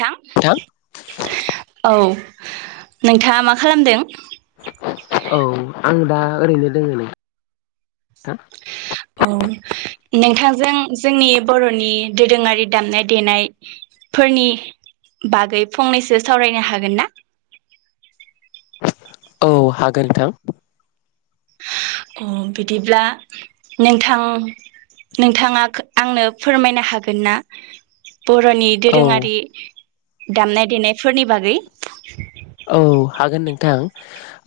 थां नोंथां? औ। नोंथाङा मा खालामदों? औ आं दा ओरैनो दोङो [unintelligible] थां औ नोंथांजों जोंनि बर'नि दोरोङारि दामनाय देनाय फोरनि बागै फंनैसो सावरायनो हागोन ना? औ हागोन नोंथां। अ बिदिब्ला नोंथां नोंथाङा आंनो फोरमायनो हागोन ना बरनि औ दोरोङारि दामनाय देनायफोरनि बागै औ हागोन नोंथां।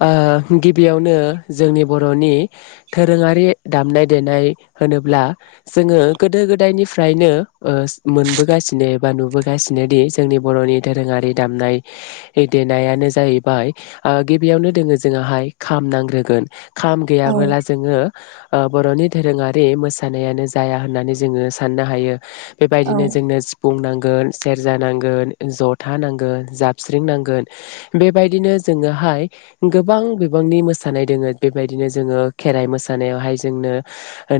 ओ गिबियावनो जोंनि बर'नि दोरोङारि दामनाय देनाइ होनोब्ला जोङो गोदो गोदायनिफ्राइनो ओ मोनबोगासिनो एबा नुबोगासिनो दि जोंनि बर'नि दोरोङारि दामनाय देनायानो जाहैबाय ओ गिबियावनो दोङो जोंहाय खाम नांग्रोगोन। खाम औ गैयाबोला जोङो ओ बर'नि दोरोङारि मोसानायानो जाया होननानै जोङो साननो हायो। औ बेबायदिनो जोंनो सिफुं नां गोन, सेर्जा नांगोन, जथा नांगोन, जाबस्रिं नांगोन बेबायदिनो जोङोहाय गोबां बिबांनि मोसानाय दोङो बेबायदिनो जोङो खेराइ मोसानायावहाय जोंनो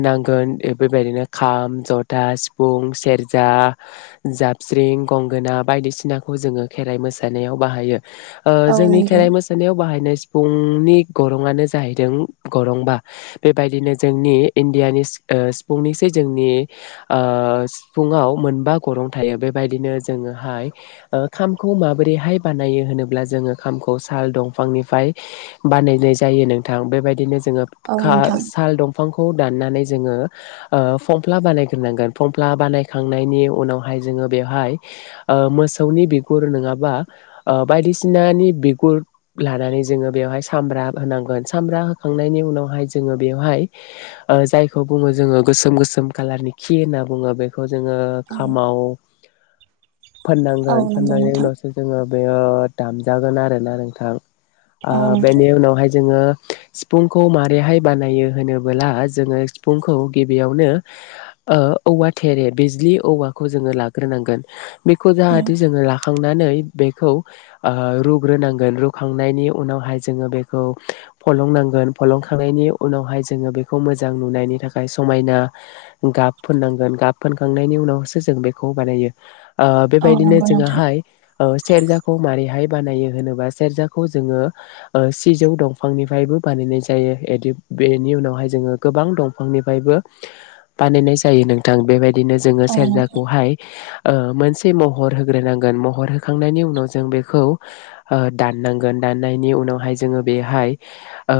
नांगोन बेबायदिनो खाम, जथा, सिफुं, सेर्जा, जाबस्रिं, गंगोना बायदिसिनाखौ जोङो खेराइ मोसानायाव बाहायो। ओ औ जोंनि नंगौ खेराइ मोसानायाव बाहायनाइ फुंनि गरङा जाहैदों गरंबा बेबायदिनो जोंनि इण्डियानि सिफुंनिसै जोंनि सिफुङाव मोनबा गरं थायो बेबायदिनो जोङोहाय खामखौ माबोरैहाय बानायो होनोब्ला जोङो खाम साल दंफांनिफ्राय बानायनाय जायो नोंथां। बेबायदिनो जों जोङो औ खा नोंथां साल दंफांखौ दाननानै जोङो ओ फमफ्ला बानायगोरनांगोन फमफ्ला बानायखांनायनि उनावहाय जोङो बेवहाय ओ मोसौनि बिगुर नोङाबा ओ बायदिसिनानि बिगुर लानानै जोङो बेवहाय सामब्रा होनांगोन सामब्रा होखांनायनि उनावहाय जोङो बेवहाय ओ जायखौ बुङो जोङो गोसोम गोसोम कालारनि खि होनना बुङो बेखौ खौ जोङो औ खामाव औ फोननांगोन, नंगौ फोननायनि नोंथां उनावसो जोङो बेयो दामजागोन आरोना नोंथां। ओ औ नोंथां बेनि उनावहाय जोङो सिफुंखौ माबारैहाय बानायो होनबोला जोङो सिफुंखौ गिबियावनो औवा थेरे, बिज्लि औवाखौ जोङो लाग्रोनांगोन। बेखौ औ जाहाथे जोङो ला खांनानै बेखौ ओ रुग्रोनांगोन, रुखांनायनि उनावहाय जोङो बेखौ फलंनांगोन, फलंखांनायनि उनावहाय जोङो बेखौ मोजां नुनायनि थाखाय समायना गाब फोननांगोन, गाब फोनखांनायनि उनावसो जों बेखौ बानायो। ओ औ बेबायदिनो नंगौ नोंथां जोंङाहाय ओ सेरजाखौ माबारैहाय बानायो होनोबा, सेरजाखौ जोंङो सिजौ दंफांनिफायबो बानायनाय जायो, [unintelligible] बेनि उनावहाय जोंङो गोबां दंफांनिफायबो बानायनाय जायो नोंथां। बेबायद दिनो जोंङो औ नोंथां सेरजाखौहाय ओ मोनसे महर होग्रोनांगोन महर हो होखांनायनि उनाव जों बेखौ ओ दाननांगोन, दाननायनि उनावहाय जोंङो बेहाय ओ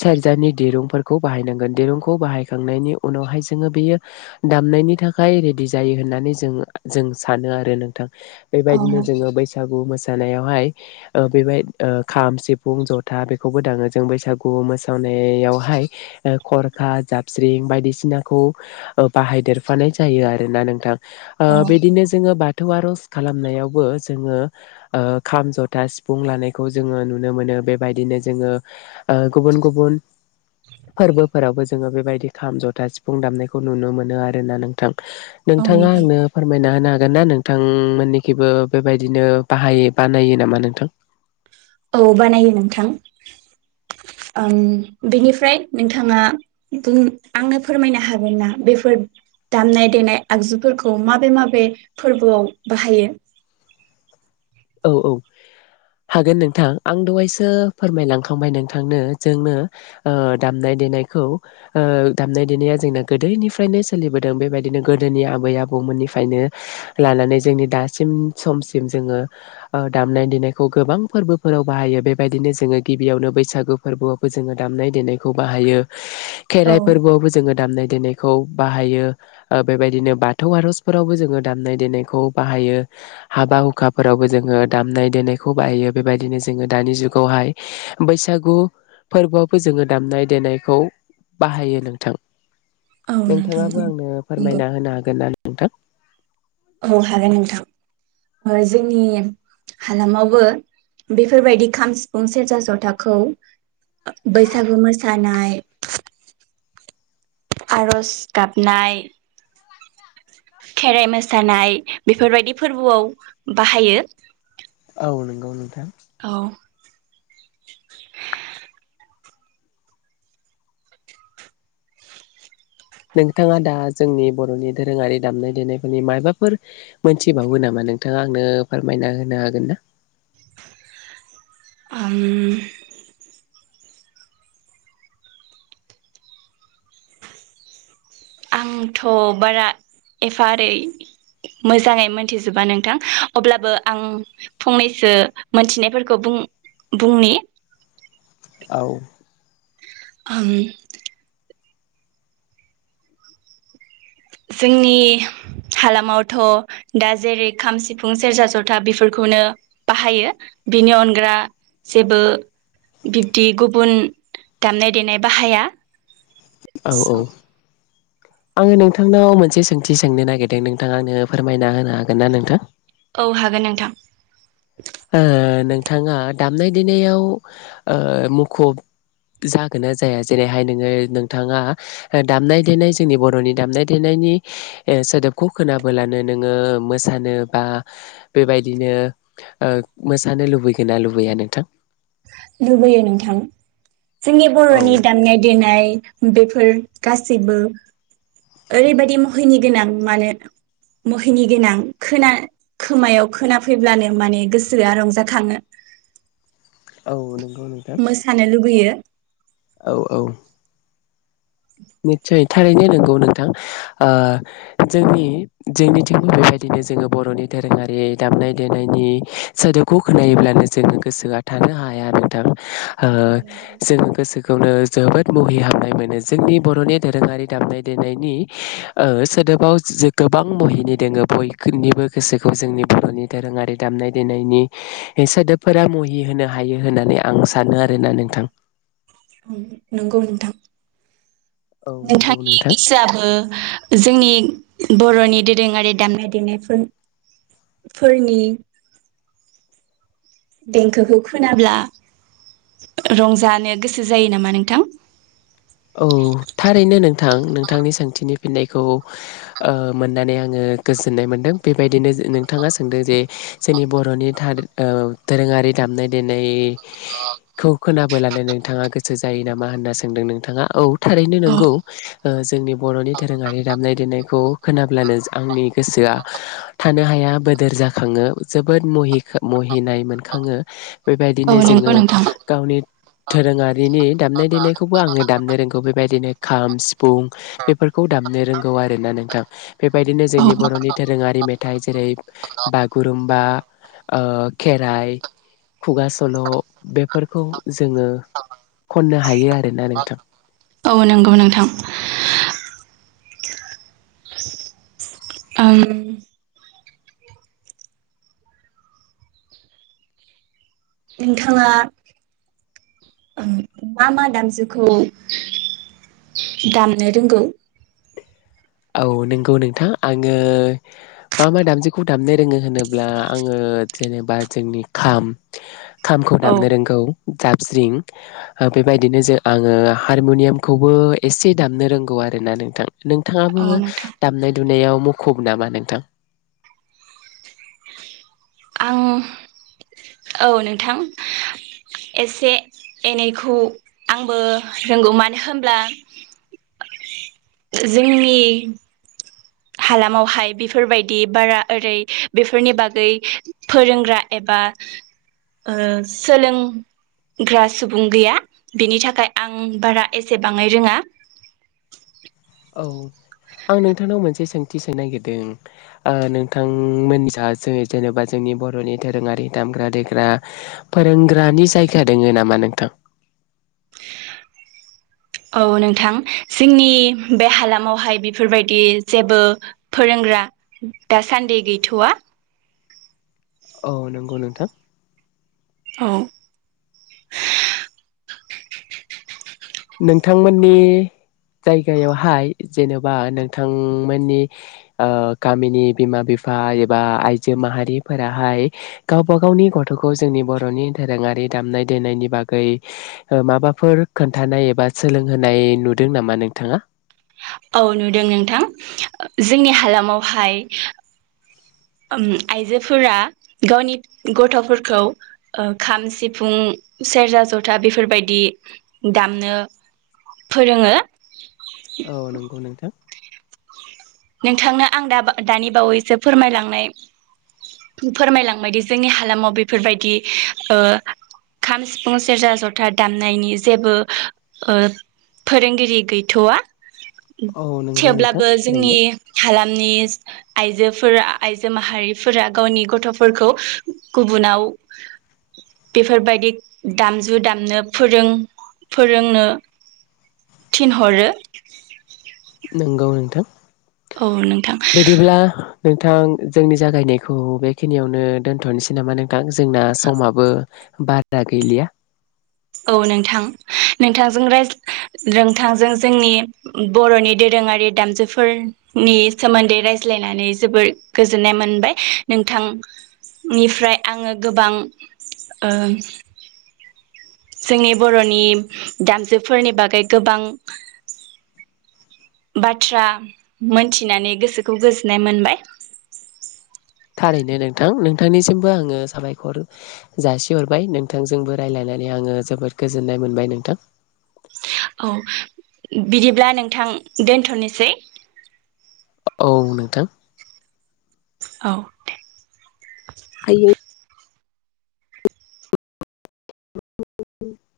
सेरजानि दिरुंफोरखौ बाहायनांगोन, दिरुंखौ बाहायखांनायनि उनावहाय जोंङो बेयो दामनायनि थाखाय रेडि जायो होननानै जोंङो जों सानो आरो नोंथां। औ बेबायदिनो नोंथां बैसागु मोसानायावहाय ओ बेबाय ओ खाम, सिफुं, जथा बेखौबो दाङो जों बैसागु मोसानायावहाय ओ खरखा, जाबस्रिं बायदिसिनाखौ ओ बाहायदेरफानाय जायो आरोना नोंथां। ओ औ बिदिनो जोंङो बा बाथौ आर'ज खालामनायावबो जोंङो ओ खाम, जथा, सिफुं लानायखौ जोंङो नुनो मोनो बेबायदिनो जोंङो ओ गुबुन गुबुन फोरबो फोरावबो जोंङो बेबायदि खाम, जथा, सिफुं दामनायखौ नुनो मोनो आरोना नोंथां। औ नोंथांङा नोंथां आंनो फोरमायना होनो हा गोनना नोंथांमोननिखिबो बेबायदिनो बाहायो बानायो नामा नोंथां? औ बानायो नोंथां ओम बेनिफ्राय नोंथांङा बुं आंनो फोरमायनो हागोन ना? बेफोर दामनाय देनाय आगजुफोरखौ माबे माबे फोरबोआव बाहायो? औ औ हागोन नोंथां आं दहायसो फोरमायलांखांबाय नोंथांनो जोंनो ओ दामनाय देनायखौ ओ दामनाय-देनाया जोंना गोदोनिफ्रायनो सोलिबोदों, बेबायदिनो गोदोनि आबै आबौ मोननिफ्रायनो लानानै जोंनि दासिम समसिम जोंङो ओ दामनाय देनायखौ गोबां फोरबोफोराव बाहायो बेबायदिनो जोंङो गिबियावनो बैसागु फोरबोआवबो जोंङो दामनाय देनायखौ बाहायो। औ खेराइ फोरबोआवबो जोंङो दामनाय देनायखौ बाहायो, ओ बेबायदिनो बाथौ आर'जफोरावबो जोंङो दामनाय देनायखौ बाहायो, हाबा हुखा फोरावबो जोंङो दामनाय देनायखौ बाहायो, बेबायदिनो जोंङो दानि जुगावहाय बैसागु फोरबोआवबो जोंङो दामनाय देनायखौ बाहायो नोंथां। औ नोंथां नोंथांङाबो औ आंनो नंगौ। फोरमायना होनो हागोन ना? नोंथां औ हागोन नोंथां। जोंनि हालामावबो बेफोरबायदि खाम, सिफुं, सेरजा ज'थाखौ बैसागु मोसानाय, आर'ज गाबनाय खेराइ मोसानाय बेफोरबायदि फोरबोआव बाहायो। औ नंगौ नोंथां। औ [unintelligible] नोंथांङा दा जोंनि बर'नि दोरोंङारि दामनाय देनायफोरनि माबाफोर मोनथिबावो नामा नोंथांङा आंनो फोरमायना होनो हागोन ना? आं आंथ' बारा एफा एरै मोजाङै मोनथिजोबा नोंथां, अब्लाबो आं फंनैसो मोनथिनायफोरखौ बुं-बुंनि। औ। आं जोंनि हालामावथ दा जेरै- खाम, सिफुं, सेरजा, जथा बेफोरखौनो बाहायो बिनि अनगा जेबो बिब्दि गुबुन दामनाय-देनाय बाहाया। औ औ। आं नोंथांनाव मोनसे सोंथि सोंनो नागिरदों नोंथांआ आंनो फोरमायना होनो हागोन ना नोंथां? औ हागोन नोंथां। ओ नोंथाङा दामनाय-देनायाव मुखुब जागोन ना जाया जेरैहाय नोङो नोंथाङा दामनाय-देनाय जोंनि बरनि दामनाय-देनायनि सोदोबखौ खोनाबोलानो नोङो मोसानो बा बेबायदिनो ओ मोसानो लुबैगोन ना लुबैया नोंथां? लुबैयो नोंथां। जोंनि औ बरनि दामनाय देनाय बेफोर गासैबो ओरैबायदि मुहिनि गोनां मानो मुहिनि गोनां खोना खोमायाव खोनाफैब्लानो माने गोसोआ रंजाखाङो। औ नों मोसानो लुुबैयो। औ औ। निस्सय थारैनो नंगौ नोंथां। ओ जोंनि जोंनिथिं बेबायदिनो जोङो बरनि दोरोङारि दामनाय-देनायनि सोदोबखौ खोनायोलानो जोङो गोसोआ थानो हाया नोंथां, ओ औ जों गोसोखौनो जोबोद मुहि हाबनाय मोनो जोंनि बरनि दोरोङारि दामनाय-देनायनि ओ सोदोबाव जे गोबां मुहिनि दङो बयखौनिबो गोसोखौ जोंनि बरनि दोरोङारि दामनाय-देनायनि सोदोबफोरा मुहि होनो हायो होननानै आं सानो औ आरोना नंगौ नोंथां नोंथां, उम नंगौ नोंथां। औ नंगौ नोंथांनि नोंथां गोसोआबो जोंनि बरनि दोरोङारि दामनाय-देनायफोरफोरनि देंखोखौ खोनाब्ला रंजानो गोसो जायो नामा नोंथां? औ थारैनो नोंथां, नोंथांनि सोंथिनि फिन्नायखौ ओ मोननानै आङो गोजोननाय मोनदों बेबायदिनो नोंथाङा सोंदों जे जोंनि बरनि थ-दोरोङारि दामनाय-देनायखौ खोनाबोलानो नोंथाङा गोसो जायो नामा होनना सोंदों नोंथाङा। औ थारैनो नंगौ ओ जोंनि बरनि दोरोङारि दामनाय-देनायखौ खोनाब्लानो आंनि गोसोआ थानो हाया बोदोर जाखाङो जोबोद मुहि मुहिनाय मोनखाङो। बेबायदिनो औ नंगौ जोङो नोंथां गावनि दोरोङारिनि दामनाय देनायखौबो आङो दामनो रोंगौ बेबायदिनो खाम, सिफुं बेफोरखौ दामनो रोंगौ आर ना नोंथां। बेबायदिनो औ जोंनि बरनि दोरोङारि मेथाइ जेरै- बागुरुमबा, खेराइ खुगा सल, बेफोरखौ जोङो खननो हायो आरोना नोंथां। औ नंगौ नोंथां। ओम नोंथाङा मा मा दामजुखौ दामनो रोंगौ? औ नंगौ नोंथां आङो मा मा दामजुखौ दामनो रोङो होनोब्ला आङो जेनेबा जोंनि खाम, खामखौ औ दामनो रोंगौ, दाबस्रिं बेबायदिनो जों आङो हारमुनियामखौबो एसे दामनो रोंगौ आरोना नोंथां। नोंथां नोंथाङाबो औ नोंथां दामनाय-दुनायाव मुखुब नामा नोंथां? आं औ नोंथां एसे एनैखौ आंबो रोंगौ, मानो होनब्ला जोंनि हालामावहाय बेफोरबायदि बारा ओरै बेफोरनि बागै फोरोंग्रा एबा ओ सोलोंग्रा सुबुं गैया बिनि थाखाय आं बारा एसेबाङै रोङा। औ आं नोंथांनाव मोनसे सोंथि सोंनो नागिरदों ओ नोंथांमोनजा जों जेनबा जोंनि बरनि दोरोङारि दामग्रा देग्रा फोरोंग्रानि जायगा दोङो नामा नोंथां औ नोंथां जोंनि बे हालामावहाय बेफोरबायदि जेबो फोरोंग्रा दासान्दि गैथआ औ नंगौ नोंथां औ नोंथांमोननि जायगायावहाय जेनबा नोंथांमोननि गामिनि ओ बिमा बिफा एबा आइजो माहारिफोराहाय गावबा गावनि गथखौ जोंनि बरनि दोरोङारि दामनाय देनायनि बागै माबाफोर खोन खोन्थानाय एबा सोलोंहोनाय नुदों नामा नोंथाङा औ नुदों नोंथां जोंनि हालामावहाय ओम आइजोफोरा गावनि गथफोरखौ ओ खाम सिफुं सेरजा जथा बेफोरबायदि दामनो फोरोङो औ नंगौ नोंथां नोंथांनो आं दा दानि बावैसो फोरमायलांनाय फोरमायलांबायदि जोंनि हालामाव बेफोरबायदि ओ खाम सिफुं सेरजा ज'था दामनायनि जेबो ओ फोरोंगिरि गैथ'वा औ नंगौ नोंथां थेवब्लाबो जोंनि थारैनो हालामनि आइजोफोरा आइजो माहारिफोरा गावनि गथ'फोरखौ गुबुनाव बेफोरबायदि दामजु दामनो फोरों फोरोंनो थिनहरो। नंगौ नोंथां औ नोंथां बिदिब्ला नोंथां जोंनि जागायनायखौ बेखिनियावनो दोनथ'नोसै नामा नोंथां जोंना समाबो बादा गैलिया औ नोंथां नोंथांजों राज्ला नोंथांजों जोंनि बर'नि दोरोङारि दामजुफोरनि सोमोन्दै रायज्लायनानै जोबोर गोजोननाय मोनबाय नोंथांनिफ्राय आङो गोबां ओ जोंनि बर'नि दामजुफोरनि बागै गोबां बाथ्रा मोनथिनानै गोसोखौ गोजोननाय मोनबाय थारैनो नोंथां नोंथांनिसिमबो आङो साबायखर जासिहरबाय नोंथांजोंबो रायलायनानै आङो जोबोद गोजोननाय मोनबाय नोंथां औ बिदिब्ला नोंथां दोनथ'नोसै औ नोंथां औ दे आयो [unintelligible]